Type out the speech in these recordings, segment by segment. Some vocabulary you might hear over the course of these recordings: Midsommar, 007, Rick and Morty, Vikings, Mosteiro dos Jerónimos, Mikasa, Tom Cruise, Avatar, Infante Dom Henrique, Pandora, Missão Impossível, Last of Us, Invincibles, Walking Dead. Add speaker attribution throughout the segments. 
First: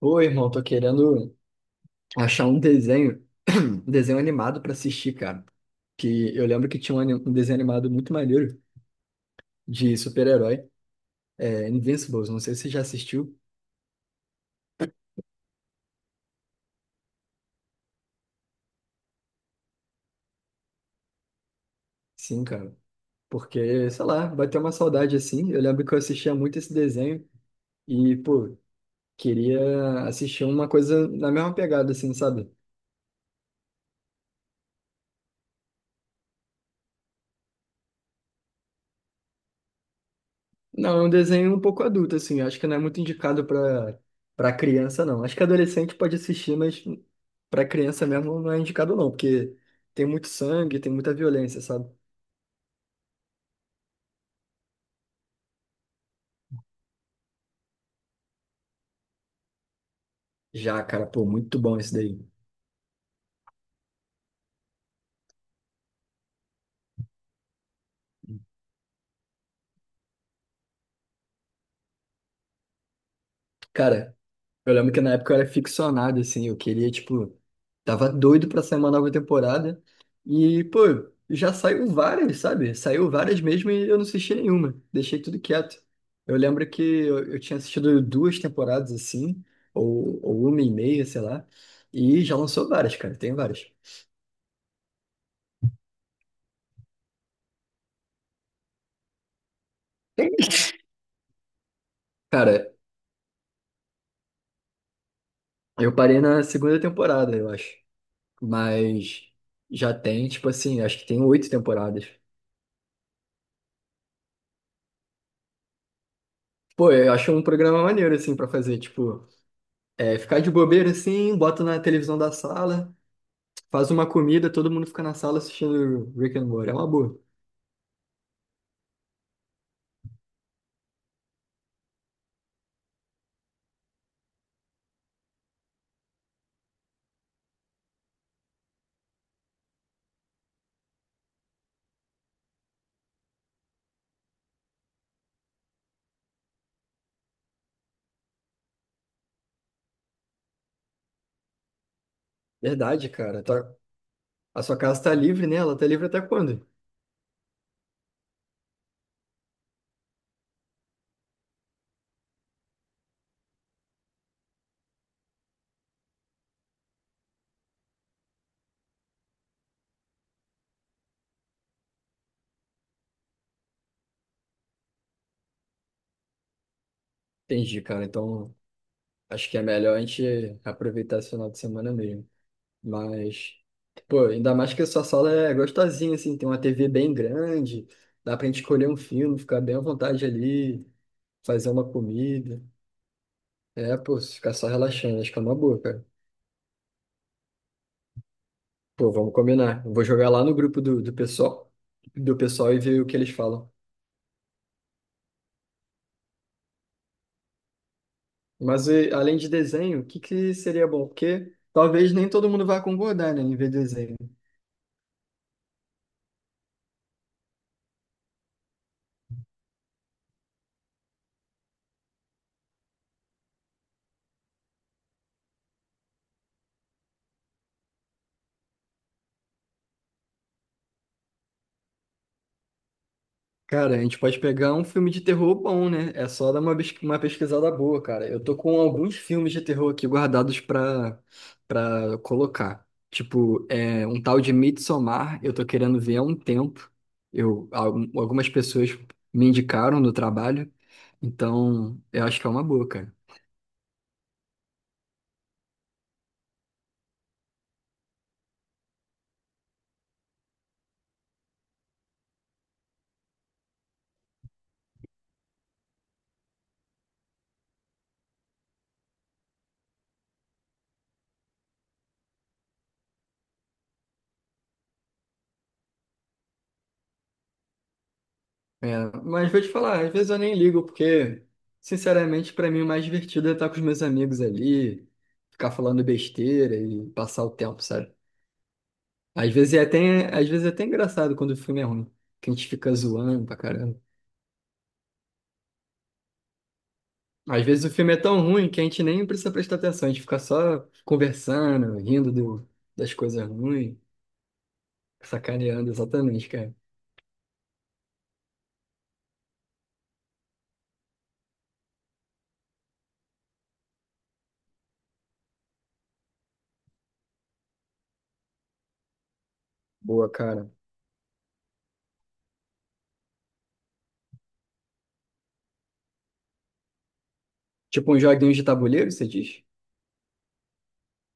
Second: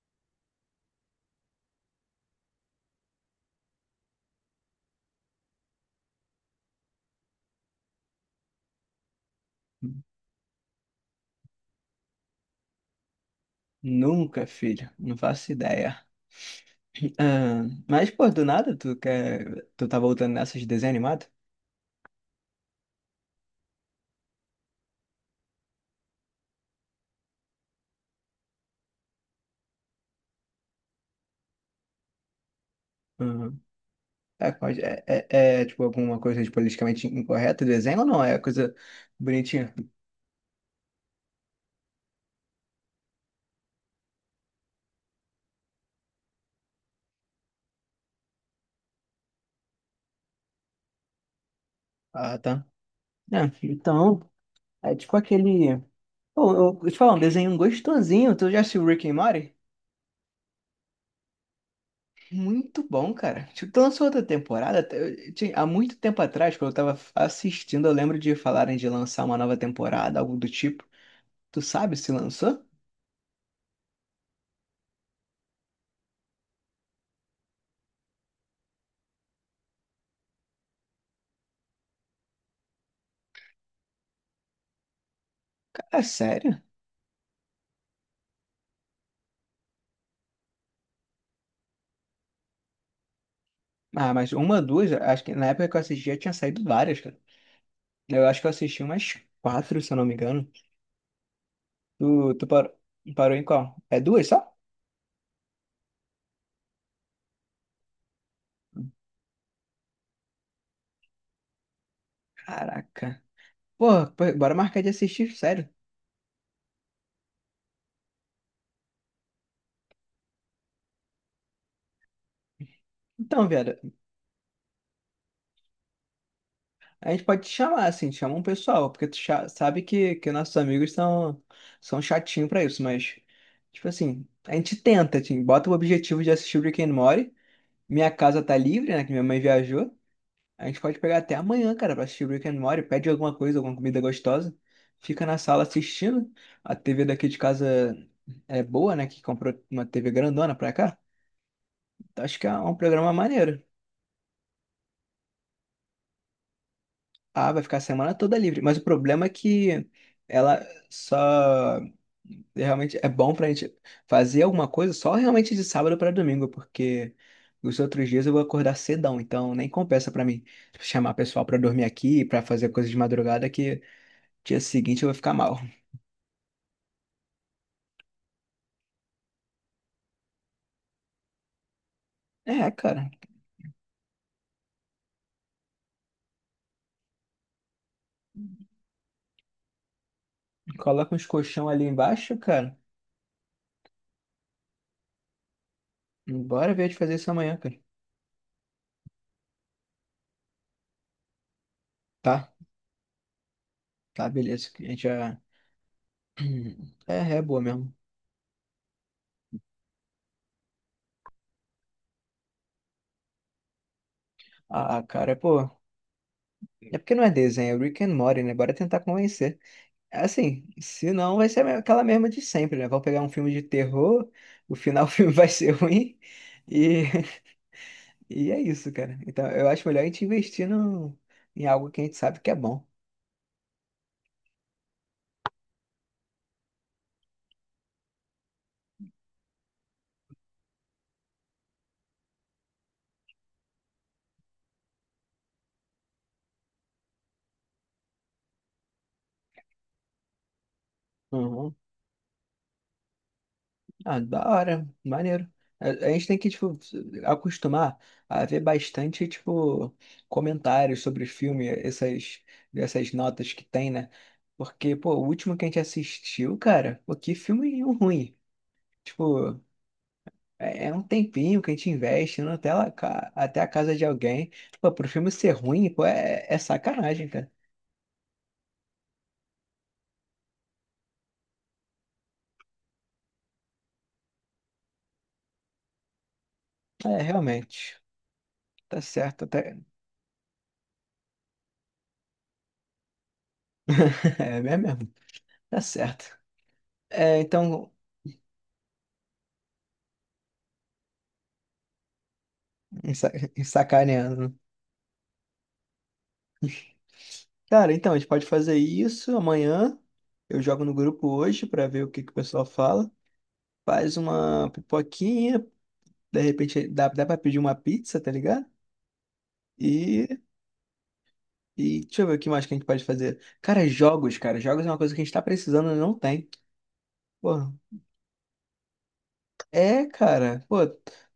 Speaker 1: Ô, irmão, tô querendo achar um desenho, um desenho animado pra assistir, cara. Que eu lembro que tinha um desenho animado muito maneiro de super-herói, é, Invincibles. Não sei se você já assistiu.
Speaker 2: Nunca, filho. Não faço ideia. Ah, mas, pô, do nada, tu quer. Tu tá voltando nessas de desenho animado?
Speaker 1: Sim, cara. Porque, sei lá, bateu uma saudade assim. Eu lembro que eu assistia muito esse desenho e, pô, queria assistir uma coisa na mesma pegada, assim, sabe?
Speaker 2: Uhum. É, pode- é, é, tipo alguma coisa de politicamente incorreta do desenho ou não? É coisa bonitinha.
Speaker 1: Não, é um desenho um pouco adulto, assim. Acho que não é muito indicado para criança, não. Acho que adolescente pode assistir, mas para criança mesmo não é indicado, não, porque tem muito sangue, tem muita violência, sabe?
Speaker 2: Ah, tá. É, então, é tipo aquele. Pô, eu te falar, um desenho gostosinho. Tu já assistiu Rick and Morty?
Speaker 1: Já, cara, pô, muito bom esse daí.
Speaker 2: Muito bom, cara. Tipo, lançou outra temporada. Eu tinha- há muito tempo atrás, quando eu tava assistindo, eu lembro de falarem de lançar uma nova temporada, algo do tipo. Tu sabe se lançou?
Speaker 1: Cara, eu lembro que na época eu era ficcionado, assim, eu queria, tipo, tava doido pra sair uma nova temporada. E, pô, já saiu várias, sabe? Saiu várias mesmo e eu não assisti nenhuma. Deixei tudo quieto.
Speaker 2: Cara,
Speaker 1: Eu
Speaker 2: sério?
Speaker 1: lembro que eu tinha assistido duas temporadas, assim, ou uma e meia, sei lá. E já lançou várias, cara, tem várias.
Speaker 2: Ah, mas uma, duas, acho que na época que eu assisti já tinha saído várias, cara. Eu acho que eu assisti umas quatro, se eu não me engano. Tu
Speaker 1: Cara,
Speaker 2: parou, parou em qual? É duas só?
Speaker 1: eu parei na segunda temporada, eu acho. Mas já tem, tipo assim, acho que tem oito temporadas.
Speaker 2: Caraca. Porra, pô, bora marcar de assistir, sério.
Speaker 1: Pô, eu acho um programa maneiro, assim, pra fazer, tipo. É, ficar de bobeira assim, bota na televisão da sala,
Speaker 2: Então, viado,
Speaker 1: faz uma comida, todo mundo fica na sala assistindo Rick and Morty. É uma
Speaker 2: a
Speaker 1: boa.
Speaker 2: gente pode te chamar, assim, te chama um pessoal, porque tu cha- sabe que nossos amigos são, são chatinhos pra isso, mas, tipo assim, a gente tenta, assim, bota o objetivo de assistir Rick and Morty. Minha casa tá livre, né, que minha mãe viajou. A gente pode pegar até amanhã, cara, pra assistir Rick and Morty. Pede alguma coisa, alguma comida gostosa. Fica na sala assistindo. A TV daqui de casa é boa, né, que comprou uma TV grandona pra cá. Então, acho que é um
Speaker 1: Verdade,
Speaker 2: programa
Speaker 1: cara.
Speaker 2: maneiro.
Speaker 1: A sua casa tá livre, né? Ela tá livre até quando?
Speaker 2: Ah, vai ficar a semana toda livre. Mas o problema é que ela só realmente é bom pra gente fazer alguma coisa só realmente de sábado pra domingo, porque os outros dias eu vou acordar cedão, então nem compensa pra mim chamar pessoal pra dormir aqui, pra fazer coisa de madrugada, que dia seguinte eu vou ficar mal.
Speaker 1: Entendi, cara. Então, acho que é melhor a gente aproveitar esse final de semana mesmo.
Speaker 2: É, cara,
Speaker 1: Mas, pô, ainda mais que a sua sala é gostosinha, assim, tem uma TV bem grande, dá pra gente escolher um filme, ficar bem à vontade ali,
Speaker 2: coloca uns colchão
Speaker 1: fazer
Speaker 2: ali
Speaker 1: uma
Speaker 2: embaixo,
Speaker 1: comida.
Speaker 2: cara.
Speaker 1: É, pô, ficar só relaxando, acho que é uma boa, cara.
Speaker 2: Bora ver de fazer isso amanhã, cara.
Speaker 1: Pô, vamos combinar. Eu vou jogar lá no grupo do
Speaker 2: Tá,
Speaker 1: pessoal e ver o que eles falam.
Speaker 2: tá, beleza. A gente já. É, é boa mesmo.
Speaker 1: Mas e, além de desenho, o que que seria bom? Porque talvez nem todo mundo vá concordar, né, em ver desenho.
Speaker 2: Ah, cara, pô. É porque não é desenho, é Rick and Morty, né? Bora tentar convencer. Assim, se não, vai ser a me- aquela mesma de sempre, né? Vão pegar um filme de terror, o final do filme vai ser ruim, e, e é isso, cara. Então, eu acho melhor a gente investir no, em algo que a gente sabe que é bom.
Speaker 1: Cara, a gente pode pegar um filme de terror bom, né? É só dar uma pesquisada boa, cara. Eu tô com alguns filmes de terror aqui guardados pra colocar. Tipo, é, um tal de Midsommar, eu tô querendo ver há um tempo. Algumas pessoas me indicaram no trabalho,
Speaker 2: Uhum.
Speaker 1: então eu acho que é uma boa, cara.
Speaker 2: Ah, da hora, maneiro. A gente tem que, tipo, acostumar a ver bastante, tipo, comentários sobre o filme, essas, essas notas que tem, né? Porque, pô, o último que a gente assistiu, cara, pô, que filme ruim. Tipo. É é um tempinho que a gente investe indo até, lá, ca- até a casa de alguém. Pô, pro filme ser ruim, pô, é, é sacanagem, cara.
Speaker 1: É, mas vou te falar, às vezes eu nem ligo, porque, sinceramente, pra mim o mais divertido é estar com os meus amigos ali, ficar falando besteira e
Speaker 2: É,
Speaker 1: passar o tempo,
Speaker 2: realmente.
Speaker 1: sabe?
Speaker 2: Tá certo, até.
Speaker 1: Às vezes é até engraçado quando o filme é ruim, que a gente fica zoando pra caramba.
Speaker 2: É mesmo. Tá certo. É,
Speaker 1: Às vezes o
Speaker 2: então,
Speaker 1: filme é tão ruim que a gente nem precisa prestar atenção, a gente fica só conversando, rindo das
Speaker 2: sa-
Speaker 1: coisas ruins,
Speaker 2: sacaneando.
Speaker 1: sacaneando, exatamente, cara.
Speaker 2: Cara, então, a gente pode fazer isso amanhã. Eu jogo no grupo hoje pra ver o que que o pessoal fala. Faz uma pipoquinha, de repente dá, dá pra pedir uma pizza, tá ligado? E
Speaker 1: Boa, cara.
Speaker 2: e deixa eu ver o que mais que a gente pode fazer. Cara. Jogos é uma coisa que a gente tá precisando e não tem. Pô,
Speaker 1: Tipo um joguinho de tabuleiro, você diz?
Speaker 2: é, cara. Pô,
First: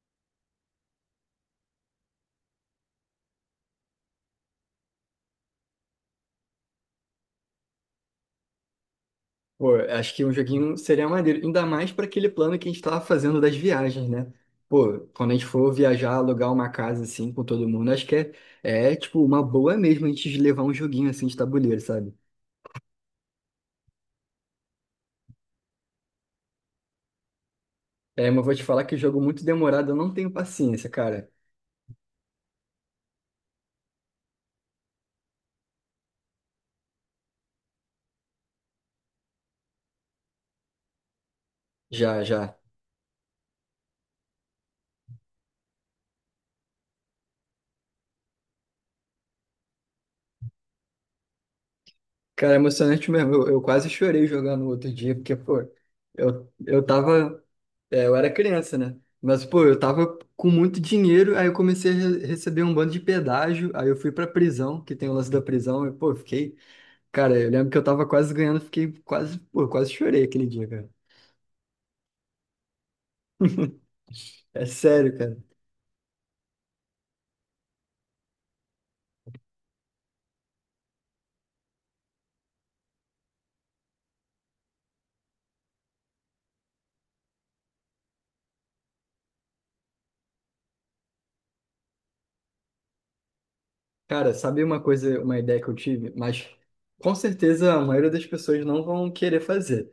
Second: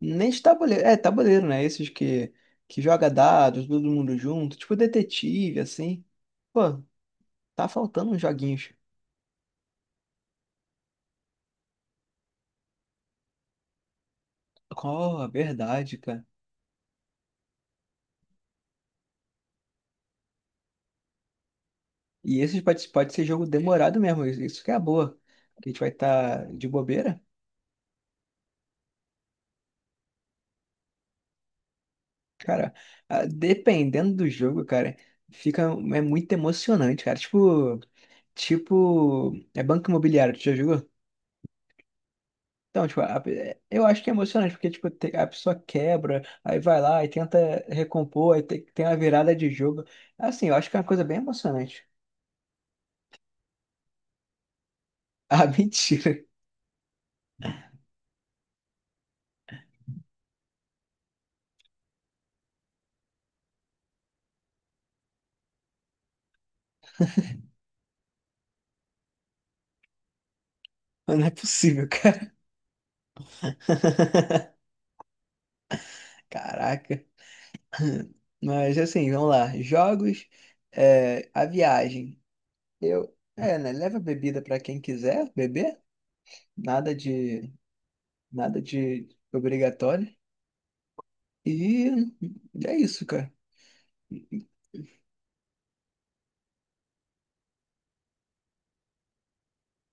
Speaker 2: nem de tabuleiro. É, tabuleiro, né? Esses que joga dados, todo mundo junto. Tipo detetive, assim. Pô, tá faltando uns joguinhos.
Speaker 1: Pô, acho que um joguinho seria maneiro, ainda mais para aquele plano que a gente tava fazendo das viagens, né? Pô,
Speaker 2: Oh,
Speaker 1: quando a gente for
Speaker 2: verdade,
Speaker 1: viajar,
Speaker 2: cara.
Speaker 1: alugar uma casa assim com todo mundo, é tipo uma boa mesmo a gente levar um joguinho assim de tabuleiro, sabe?
Speaker 2: E esses pode ser jogo demorado mesmo. Isso que é a boa. Que a gente vai estar de bobeira.
Speaker 1: É, mas vou te falar que jogo muito demorado, eu não tenho paciência, cara.
Speaker 2: Cara, ah, dependendo do jogo, cara, fica é muito emocionante, cara. Tipo, tipo, é banco imobiliário, tu já jogou?
Speaker 1: Já, já.
Speaker 2: Então, tipo, a- é- eu acho que é emocionante, porque, tipo, te- a pessoa quebra, aí vai lá e tenta recompor, aí tem, tem uma virada de jogo. Assim, eu acho que é uma coisa bem emocionante.
Speaker 1: Cara, é emocionante mesmo. Eu quase chorei jogando outro dia, porque,
Speaker 2: Ah,
Speaker 1: pô,
Speaker 2: mentira.
Speaker 1: eu, eu tava. Eu era criança, né? Mas, pô, eu tava com muito dinheiro, aí eu comecei a receber um bando de pedágio, aí eu fui pra prisão, que tem o lance da prisão, e, pô, eu fiquei. Cara, eu lembro que eu tava quase ganhando, fiquei quase, pô, eu quase chorei aquele dia, cara.
Speaker 2: Não é possível, cara.
Speaker 1: É sério, cara.
Speaker 2: Caraca. Mas, assim, vamos lá. Jogos, é, a viagem. Eu, é, né? Leva bebida para quem quiser beber, nada de, nada de obrigatório. E é isso, cara.
Speaker 1: Cara, sabe uma coisa, uma ideia que eu tive? Mas com certeza a maioria das pessoas não vão querer fazer.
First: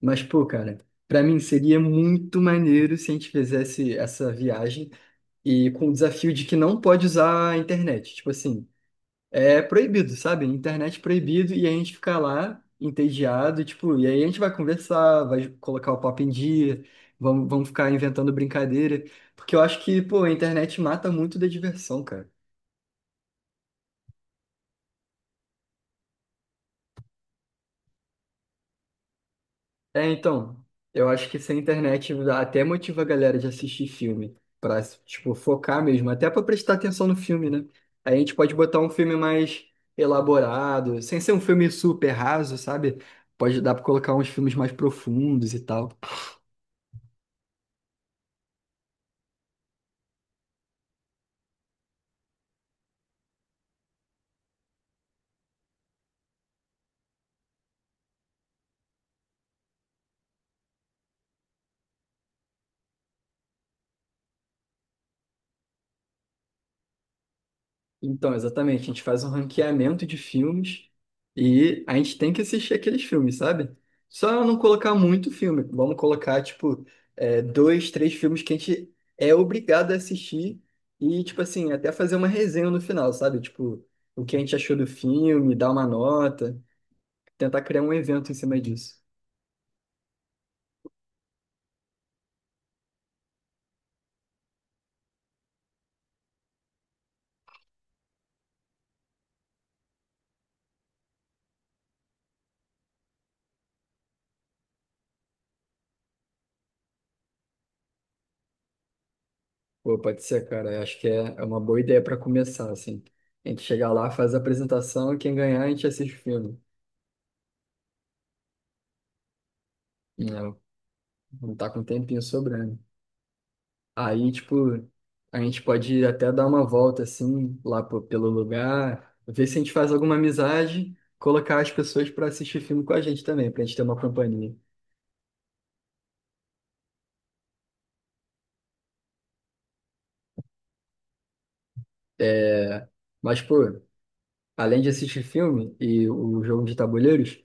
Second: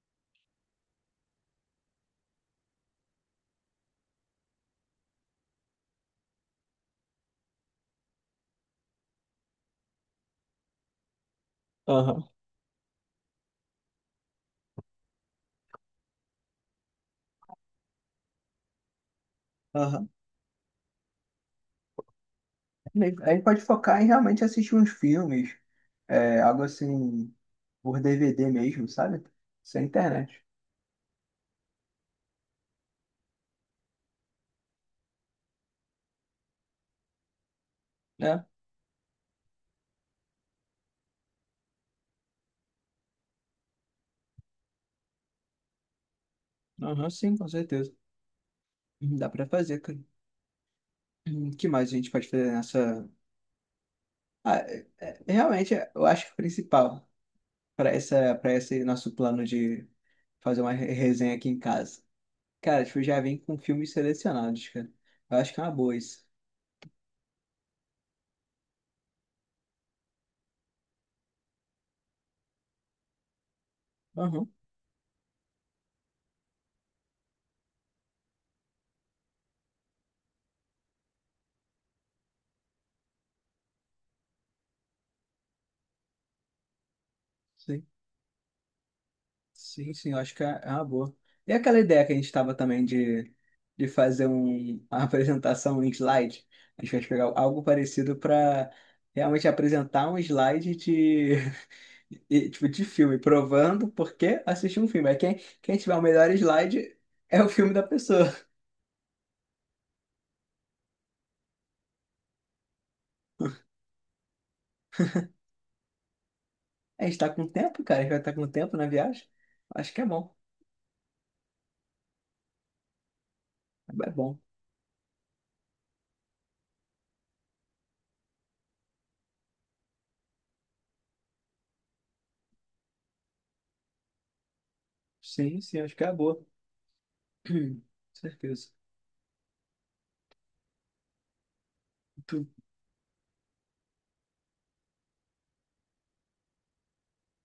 Speaker 1: Mas, pô, cara, pra mim seria muito maneiro se a gente fizesse essa viagem e com o desafio de que não pode usar a internet. Tipo assim, é proibido, sabe? Internet proibido e a gente ficar
Speaker 2: Aham.
Speaker 1: lá entediado, tipo, e aí a gente vai conversar, vai colocar o papo em dia, vamos ficar inventando brincadeira, porque eu acho que,
Speaker 2: Aham.
Speaker 1: pô, a internet mata muito da diversão, cara.
Speaker 2: Aí pode focar em realmente assistir uns filmes, é, algo assim, por DVD mesmo, sabe? Sem
Speaker 1: É,
Speaker 2: internet.
Speaker 1: então, eu acho que sem internet até motiva a galera de assistir filme, pra, tipo, focar mesmo, até pra prestar atenção no filme, né? Aí a gente
Speaker 2: É,
Speaker 1: pode botar um filme mais elaborado, sem ser um filme super raso, sabe? Pode dar pra colocar uns filmes mais profundos e tal.
Speaker 2: aham, sim, com certeza. Dá pra fazer, cara. O que mais a gente pode fazer nessa. Ah, é- é- realmente, eu acho que o principal para essa, para esse nosso plano de fazer uma re- resenha aqui em casa. Cara, tipo, já vem com filmes selecionados, cara. Eu acho que é uma boa isso.
Speaker 1: Então, exatamente, a gente faz um ranqueamento de filmes e a gente tem que assistir aqueles filmes, sabe? Só
Speaker 2: Aham,
Speaker 1: não colocar muito filme, vamos colocar, tipo, é, dois, três filmes que a gente é obrigado a assistir e, tipo assim, até fazer uma resenha no final, sabe? Tipo, o que a gente achou do filme, dar uma nota, tentar criar
Speaker 2: sim.
Speaker 1: um evento em cima disso.
Speaker 2: Sim, sim, eu acho que é uma boa. E aquela ideia que a gente estava também de fazer um, uma apresentação em slide? A gente vai pegar algo parecido para realmente apresentar um slide de, e, tipo, de filme, provando por que assistir um filme. Aí quem, quem tiver o melhor slide é o filme da pessoa.
Speaker 1: Pô, pode ser, cara, eu acho que é uma boa ideia para começar, assim. A gente chegar lá, faz a apresentação, quem ganhar, a gente assiste o filme.
Speaker 2: A gente está com tempo, cara, a gente vai estar com tempo na viagem. Acho que é bom.
Speaker 1: Não, não tá com um tempinho sobrando.
Speaker 2: É
Speaker 1: Aí,
Speaker 2: bom.
Speaker 1: tipo, a gente pode até dar uma volta, assim, pelo lugar, ver se a gente faz alguma amizade, colocar as pessoas pra assistir filme com a gente também, pra gente ter uma companhia.
Speaker 2: Sim, sim, acho que é boa. Com certeza. Tu,
Speaker 1: É, mas, pô, além de assistir filme e o jogo de tabuleiros,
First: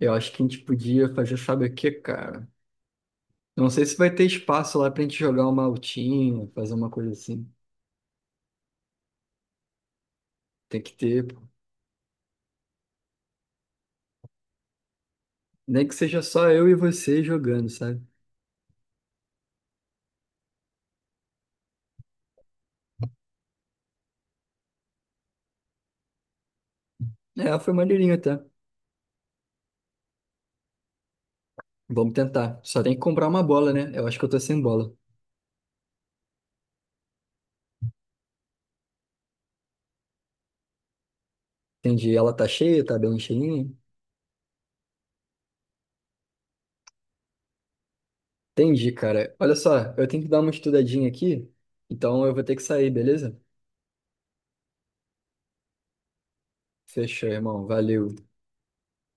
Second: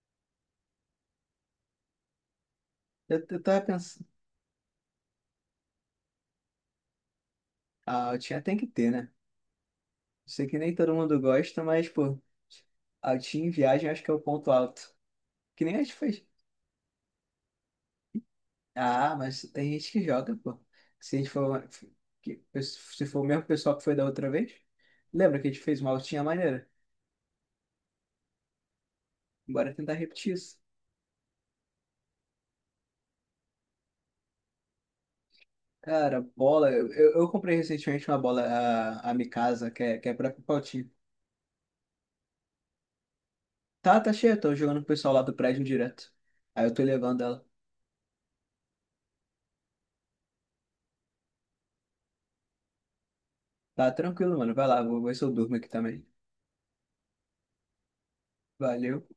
Speaker 1: eu acho que a gente podia fazer, sabe o que cara?
Speaker 2: eu tava
Speaker 1: Eu não sei se
Speaker 2: pensando.
Speaker 1: vai ter espaço lá pra gente jogar uma altinha, fazer uma coisa assim.
Speaker 2: Ah, eu tinha, tem que ter, né? Sei que nem
Speaker 1: Tem
Speaker 2: todo
Speaker 1: que
Speaker 2: mundo
Speaker 1: ter, pô.
Speaker 2: gosta, mas, pô, altinho em viagem acho que é o ponto alto. Que nem a
Speaker 1: Nem
Speaker 2: gente
Speaker 1: que seja
Speaker 2: fez.
Speaker 1: só eu e você jogando, sabe?
Speaker 2: Ah, mas tem gente que joga, pô. Se a gente for, que- se for o mesmo pessoal que foi da outra vez, lembra que a gente fez uma altinha maneira?
Speaker 1: É, foi maneirinho até.
Speaker 2: Bora tentar repetir isso.
Speaker 1: Vamos tentar. Só tem que comprar uma bola, né? Eu acho que eu tô sem bola.
Speaker 2: Cara, bola. Eu comprei recentemente uma bola, a Mikasa, que é própria pra altinho.
Speaker 1: Entendi. Ela tá cheia, tá bem cheinha?
Speaker 2: Tá, tá cheia, tô jogando com o pessoal lá do prédio direto. Aí eu tô levando ela.
Speaker 1: Entendi, cara. Olha só, eu tenho que dar uma estudadinha aqui, então eu vou ter que sair, beleza?
Speaker 2: Tá tranquilo, mano. Vai lá, vou ver se eu durmo aqui também.
Speaker 1: Fechou, irmão. Valeu.
Speaker 2: Valeu.